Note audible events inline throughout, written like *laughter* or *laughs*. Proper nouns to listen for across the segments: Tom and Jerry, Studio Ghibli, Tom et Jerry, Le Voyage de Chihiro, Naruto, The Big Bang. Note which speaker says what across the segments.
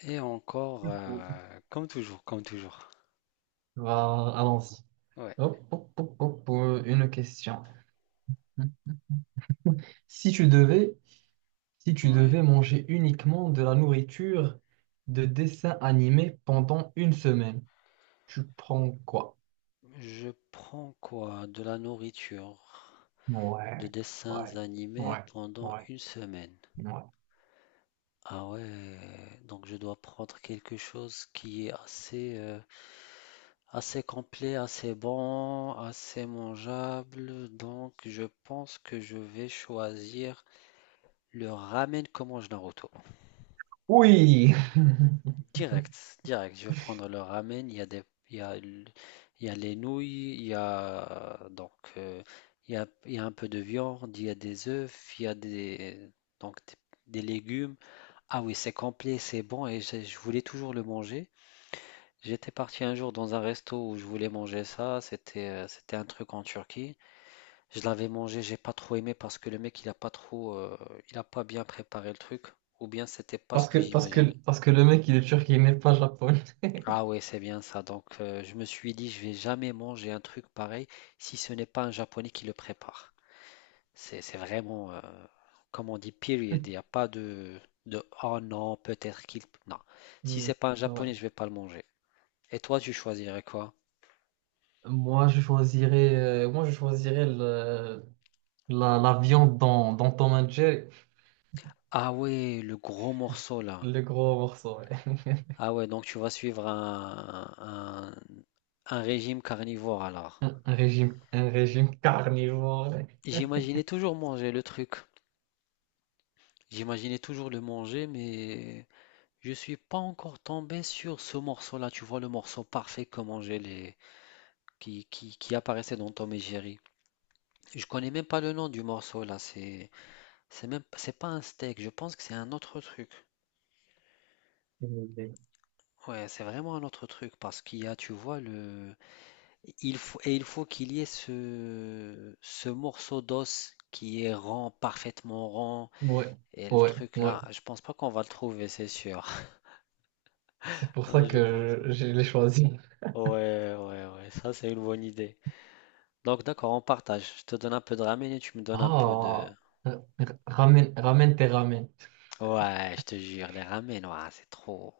Speaker 1: Et encore,
Speaker 2: Du coup,
Speaker 1: comme toujours, comme toujours.
Speaker 2: allons-y.
Speaker 1: Ouais,
Speaker 2: Hop, hop, hop, hop, une question. Si tu devais, si tu
Speaker 1: ouais.
Speaker 2: devais manger uniquement de la nourriture de dessin animé pendant une semaine, tu prends quoi?
Speaker 1: Je prends quoi? De la nourriture, de
Speaker 2: Ouais,
Speaker 1: dessins
Speaker 2: ouais,
Speaker 1: animés
Speaker 2: ouais,
Speaker 1: pendant
Speaker 2: ouais,
Speaker 1: une semaine.
Speaker 2: ouais.
Speaker 1: Ah ouais, donc je dois prendre quelque chose qui est assez, assez complet, assez bon, assez mangeable. Donc je pense que je vais choisir le ramen comme mange Naruto.
Speaker 2: Oui! *laughs*
Speaker 1: Direct, direct. Je vais prendre le ramen. Il y a des, il y a, l- il y a les nouilles, il y a donc euh, il y a un peu de viande, il y a des œufs, il y a des donc des, des légumes. Ah oui, c'est complet, c'est bon et je voulais toujours le manger. J'étais parti un jour dans un resto où je voulais manger ça. C'était un truc en Turquie. Je l'avais mangé, j'ai pas trop aimé parce que le mec il a pas bien préparé le truc. Ou bien c'était pas ce
Speaker 2: Parce que,
Speaker 1: que
Speaker 2: parce que,
Speaker 1: j'imaginais.
Speaker 2: parce que le mec, il est turc, il n'est pas japonais.
Speaker 1: Ah ouais, c'est bien ça. Donc, je me suis dit, je vais jamais manger un truc pareil si ce n'est pas un Japonais qui le prépare. C'est vraiment, comme on dit, period. Il n'y a pas de, oh non, peut-être qu'il... Non. Si
Speaker 2: Hmm.
Speaker 1: c'est pas un
Speaker 2: Ouais.
Speaker 1: Japonais, je vais pas le manger. Et toi, tu choisirais quoi?
Speaker 2: Moi, je choisirais la viande dans Tom and Jerry.
Speaker 1: Ah ouais, le gros morceau là.
Speaker 2: Le gros morceau, ouais.
Speaker 1: Ah ouais, donc tu vas suivre un régime carnivore alors.
Speaker 2: Un régime, un régime *laughs* carnivore.
Speaker 1: J'imaginais toujours manger le truc. J'imaginais toujours le manger, mais... Je suis pas encore tombé sur ce morceau-là, tu vois, le morceau parfait comment j'ai les qui apparaissait dans Tom et Jerry. Je connais même pas le nom du morceau là, c'est même c'est pas un steak, je pense que c'est un autre truc.
Speaker 2: Ouais,
Speaker 1: Ouais, c'est vraiment un autre truc parce qu'il y a, tu vois, le il faut qu'il y ait ce morceau d'os qui est rond, parfaitement rond
Speaker 2: ouais,
Speaker 1: et le
Speaker 2: ouais,
Speaker 1: truc
Speaker 2: ouais.
Speaker 1: là, je pense pas qu'on va le trouver, c'est sûr.
Speaker 2: C'est pour ça
Speaker 1: Ouais, je pense.
Speaker 2: que je l'ai choisi.
Speaker 1: Ouais, ouais, ouais, ça c'est une bonne idée. Donc, d'accord, on partage. Je te donne un peu de ramen et tu me donnes un peu de.
Speaker 2: Ah, ramène, ramène tes ramènes.
Speaker 1: Ouais, je te jure, les ramen, ouah, c'est trop.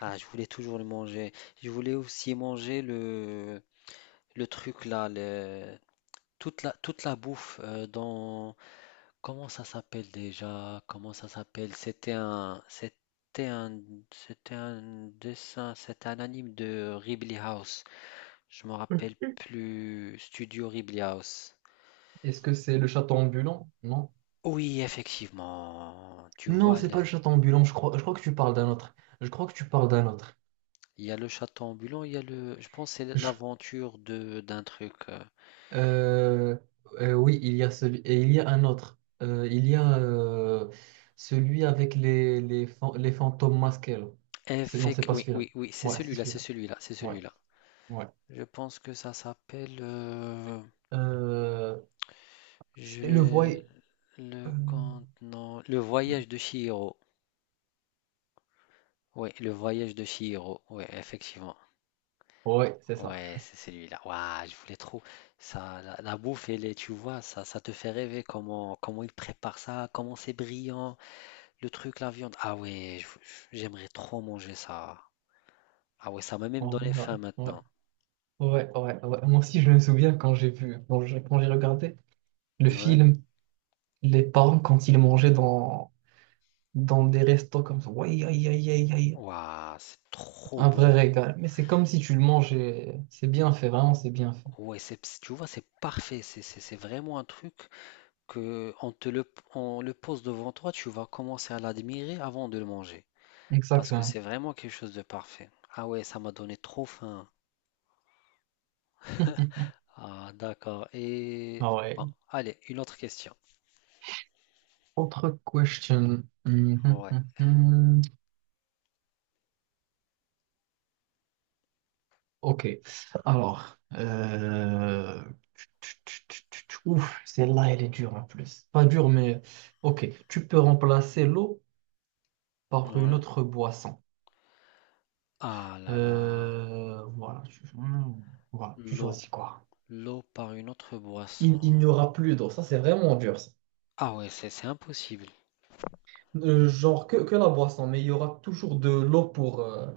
Speaker 1: Ah, je voulais toujours le manger. Je voulais aussi manger le truc là, le... toute la bouffe dans. Comment ça s'appelle déjà? Comment ça s'appelle? C'était un dessin, c'était un anime de Ghibli House. Je me rappelle plus. Studio Ghibli House.
Speaker 2: Est-ce que c'est le château ambulant? Non.
Speaker 1: Oui, effectivement. Tu
Speaker 2: Non,
Speaker 1: vois
Speaker 2: c'est
Speaker 1: le.
Speaker 2: pas le château ambulant. Je crois que tu parles d'un autre. Je crois que tu parles d'un autre.
Speaker 1: Il y a le château ambulant, il y a le. Je pense que c'est
Speaker 2: Je,
Speaker 1: l'aventure de d'un truc.
Speaker 2: Euh, oui, il y a celui et il y a un autre. Il y a celui avec les fantômes masqués là. Non, c'est
Speaker 1: Effect.
Speaker 2: pas
Speaker 1: Oui,
Speaker 2: celui-là.
Speaker 1: oui, oui, c'est
Speaker 2: Ouais, c'est
Speaker 1: celui-là, c'est
Speaker 2: celui-là.
Speaker 1: celui-là, c'est
Speaker 2: Ouais,
Speaker 1: celui-là.
Speaker 2: ouais.
Speaker 1: Je pense que ça s'appelle.
Speaker 2: Euh, c'est le
Speaker 1: J'ai
Speaker 2: euh,
Speaker 1: le compte. Non. Le voyage de Chihiro. Oui, le voyage de Chihiro. Oui, effectivement.
Speaker 2: ouais, c'est ça.
Speaker 1: Ouais, c'est celui-là. Waouh, je voulais trop. Ça, la bouffe, elle est, tu vois, ça te fait rêver comment ils préparent ça, comment c'est brillant, le truc, la viande. Ah ouais, j'aimerais trop manger ça. Ah ouais, ça m'a même
Speaker 2: Ouais,
Speaker 1: donné faim
Speaker 2: ouais,
Speaker 1: maintenant.
Speaker 2: ouais, ouais, ouais. Moi aussi, je me souviens quand j'ai vu, quand j'ai regardé le
Speaker 1: Ouais.
Speaker 2: film, les parents quand ils mangeaient dans des restos comme ça. Ouais, aïe, aïe, aïe, aïe.
Speaker 1: Waouh, c'est trop
Speaker 2: Un vrai
Speaker 1: bon.
Speaker 2: régal. Mais c'est comme si tu le mangeais. C'est bien fait, vraiment, c'est bien fait.
Speaker 1: Ouais, tu vois, c'est parfait. C'est vraiment un truc que on le pose devant toi, tu vas commencer à l'admirer avant de le manger. Parce que
Speaker 2: Exactement.
Speaker 1: c'est vraiment quelque chose de parfait. Ah ouais, ça m'a donné trop faim.
Speaker 2: *laughs*
Speaker 1: *laughs* Ah, d'accord. Et
Speaker 2: Ah ouais.
Speaker 1: bon, allez, une autre question.
Speaker 2: Autre question. *laughs*
Speaker 1: Ouais.
Speaker 2: Hum. Ok. Alors. Ouf, celle-là, elle est dure en plus. Pas dure, mais ok. Tu peux remplacer l'eau par une
Speaker 1: Ouais.
Speaker 2: autre boisson.
Speaker 1: Ah là là.
Speaker 2: Voilà. Voilà. Tu
Speaker 1: L'eau.
Speaker 2: choisis quoi?
Speaker 1: L'eau par une autre
Speaker 2: Il,
Speaker 1: boisson.
Speaker 2: il n'y aura plus d'eau. Ça, c'est vraiment dur ça.
Speaker 1: Ah ouais, c'est impossible.
Speaker 2: Genre que la boisson, mais il y aura toujours de l'eau pour,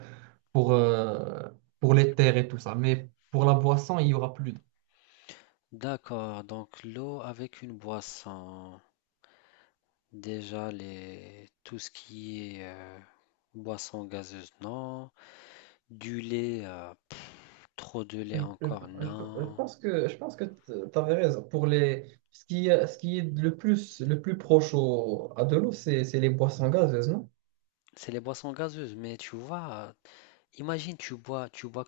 Speaker 2: pour, euh, pour les terres et tout ça. Mais pour la boisson, il y aura plus d'eau.
Speaker 1: D'accord, donc l'eau avec une boisson. Déjà, les... tout ce qui est boisson gazeuse, non. Du lait, trop de lait
Speaker 2: Je, je-
Speaker 1: encore,
Speaker 2: je- je
Speaker 1: non.
Speaker 2: pense que je pense que tu avais raison. Pour les, ce qui est le plus proche à de l'eau, c'est les boissons gazeuses, non?
Speaker 1: C'est les boissons gazeuses, mais tu vois, imagine, tu bois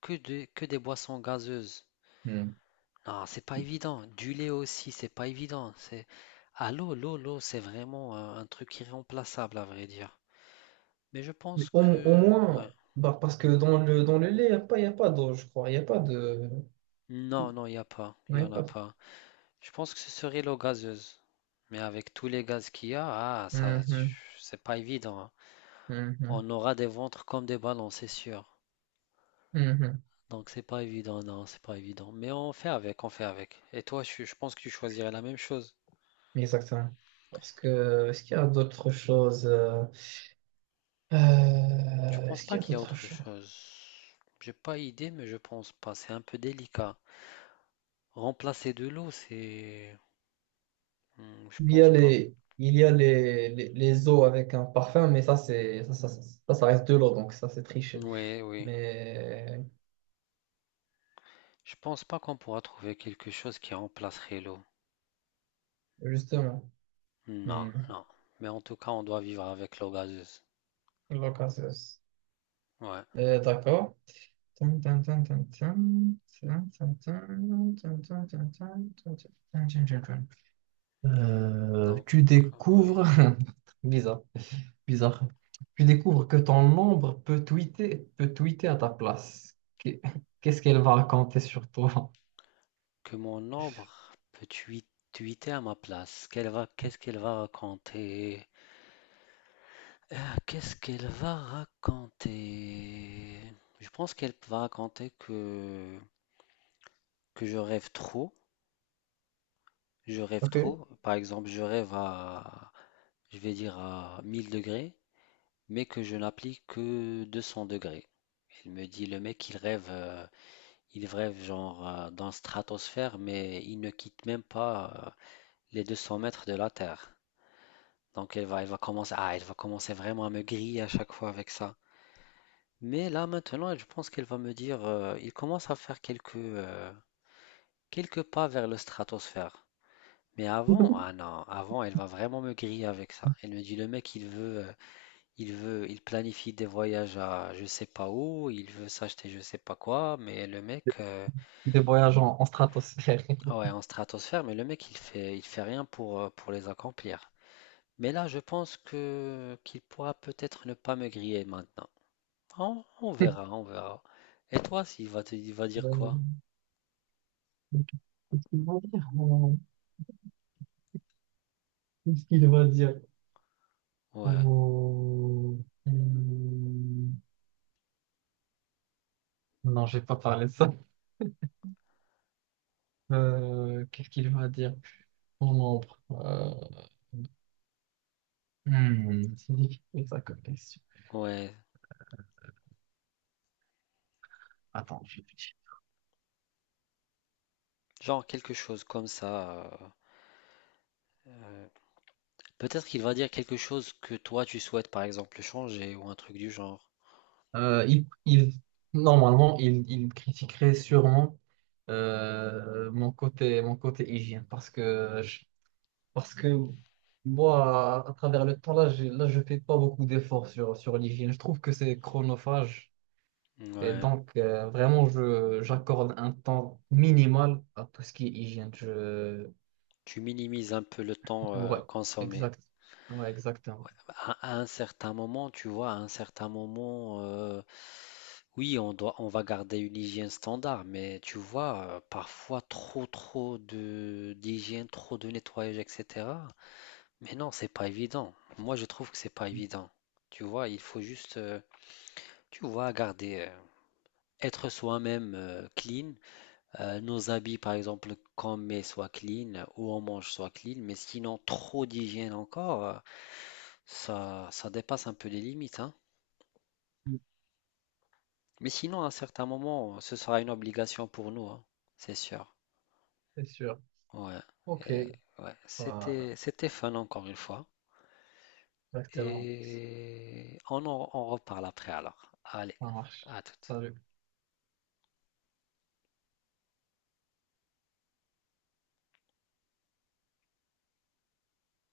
Speaker 1: que des boissons gazeuses.
Speaker 2: Hmm.
Speaker 1: Non, c'est pas évident. Du lait aussi, c'est pas évident. C'est... Ah, l'eau, l'eau, l'eau, c'est vraiment un truc irremplaçable, à vrai dire. Mais je
Speaker 2: Mais
Speaker 1: pense
Speaker 2: au
Speaker 1: que... Ouais.
Speaker 2: moins, bah, parce que dans le lait, il n'y a pas, y a pas d'eau, je crois. Il n'y a pas de.
Speaker 1: Non, non, il n'y a pas. Il
Speaker 2: Non, y
Speaker 1: n'y
Speaker 2: a
Speaker 1: en a
Speaker 2: pas.
Speaker 1: pas. Je pense que ce serait l'eau gazeuse. Mais avec tous les gaz qu'il y a, ah, ça,
Speaker 2: Mhm,
Speaker 1: c'est pas évident, hein.
Speaker 2: mhm,
Speaker 1: On aura des ventres comme des ballons, c'est sûr.
Speaker 2: mhm.
Speaker 1: Donc c'est pas évident, non, c'est pas évident. Mais on fait avec, on fait avec. Et toi, je pense que tu choisirais la même chose.
Speaker 2: Exactement. Parce que est-ce qu'il y a d'autres choses?
Speaker 1: Je pense
Speaker 2: Est-ce
Speaker 1: pas
Speaker 2: qu'il y a
Speaker 1: qu'il y a
Speaker 2: d'autres
Speaker 1: autre
Speaker 2: choses?
Speaker 1: chose. J'ai pas idée, mais je pense pas. C'est un peu délicat. Remplacer de l'eau, c'est... Hmm, je
Speaker 2: Il y
Speaker 1: pense
Speaker 2: a
Speaker 1: pas.
Speaker 2: les, les eaux avec un parfum, mais ça, c'est, ça reste de l'eau, donc ça, c'est triché.
Speaker 1: Oui, oui.
Speaker 2: Mais
Speaker 1: Je pense pas qu'on pourra trouver quelque chose qui remplacerait l'eau.
Speaker 2: justement,
Speaker 1: Non,
Speaker 2: hmm,
Speaker 1: non. Mais en tout cas, on doit vivre avec l'eau gazeuse.
Speaker 2: l'occasion.
Speaker 1: Ouais.
Speaker 2: D'accord. Tin, tin, tin, tin, tin, tin, tin, tin, tin, tin, tin, tin, tin, tin, tin, tin, tin, tin. Euh,
Speaker 1: Donc,
Speaker 2: tu
Speaker 1: ouais.
Speaker 2: découvres, *laughs* bizarre, bizarre. Tu découvres que ton ombre peut tweeter à ta place. Qu'est-ce qu'elle va raconter sur toi?
Speaker 1: Que mon ombre peut tweeter à ma place. Qu'est-ce qu'elle va raconter? Ah, qu'est-ce qu'elle va raconter? Je pense qu'elle va raconter que je rêve trop. Je rêve
Speaker 2: Ok.
Speaker 1: trop. Par exemple, je vais dire à 1000 degrés, mais que je n'applique que 200 degrés. Elle me dit, le mec, il rêve. Ils vrèvent genre dans la stratosphère, mais ils ne quittent même pas les 200 mètres de la Terre. Donc elle va commencer vraiment à me griller à chaque fois avec ça. Mais là maintenant, je pense qu'elle va me dire, il commence à faire quelques pas vers le stratosphère. Mais avant, ah
Speaker 2: *laughs*
Speaker 1: non, avant, elle va vraiment me griller avec ça. Elle me dit, le mec, il planifie des voyages à je sais pas où, il veut s'acheter je sais pas quoi, mais le mec,
Speaker 2: Des voyages en, en stratosphère.
Speaker 1: ah ouais, en stratosphère, mais le mec, il fait rien pour les accomplir. Mais là, je pense que qu'il pourra peut-être ne pas me griller maintenant. On verra,
Speaker 2: *laughs*
Speaker 1: on verra. Et toi, il va dire quoi?
Speaker 2: Euh, ok. Qu'est-ce qu'il va dire? Qu'est-ce qu'il va dire?
Speaker 1: Ouais,
Speaker 2: Oh, hmm, non, j'ai pas parlé de ça. Qu'est-ce qu'il va dire? Mon ombre. Hmm, c'est difficile ça comme question.
Speaker 1: ouais,
Speaker 2: Attends, je réfléchis.
Speaker 1: genre quelque chose comme ça. Euh, Peut-être qu'il va dire quelque chose que toi, tu souhaites, par exemple, changer ou un truc du genre.
Speaker 2: Euh, il, il- Normalement, il critiquerait sûrement mon côté hygiène parce que moi, à travers le temps, là, là, je fais pas beaucoup d'efforts sur, sur l'hygiène. Je trouve que c'est chronophage et
Speaker 1: Ouais,
Speaker 2: donc vraiment, j'accorde un temps minimal à tout ce qui est hygiène. Je...
Speaker 1: tu minimises un peu le temps
Speaker 2: Ouais,
Speaker 1: consommé.
Speaker 2: exact. Ouais, exactement.
Speaker 1: À un certain moment, tu vois, à un certain moment, oui, on va garder une hygiène standard, mais tu vois, parfois trop, trop de d'hygiène, trop de nettoyage, etc. Mais non, c'est pas évident. Moi, je trouve que c'est pas évident. Tu vois, il faut juste, tu vois, être soi-même clean. Nos habits, par exemple, qu'on met soient clean, ou on mange soit clean, mais sinon, trop d'hygiène encore, ça, ça dépasse un peu les limites, hein. Mais sinon, à un certain moment, ce sera une obligation pour nous, hein, c'est sûr.
Speaker 2: C'est sûr.
Speaker 1: Ouais.
Speaker 2: Ok,
Speaker 1: Et ouais,
Speaker 2: voilà,
Speaker 1: c'était fun encore une fois.
Speaker 2: exactement.
Speaker 1: Et on en on reparle après alors. Allez,
Speaker 2: Ça marche.
Speaker 1: à tout.
Speaker 2: Salut.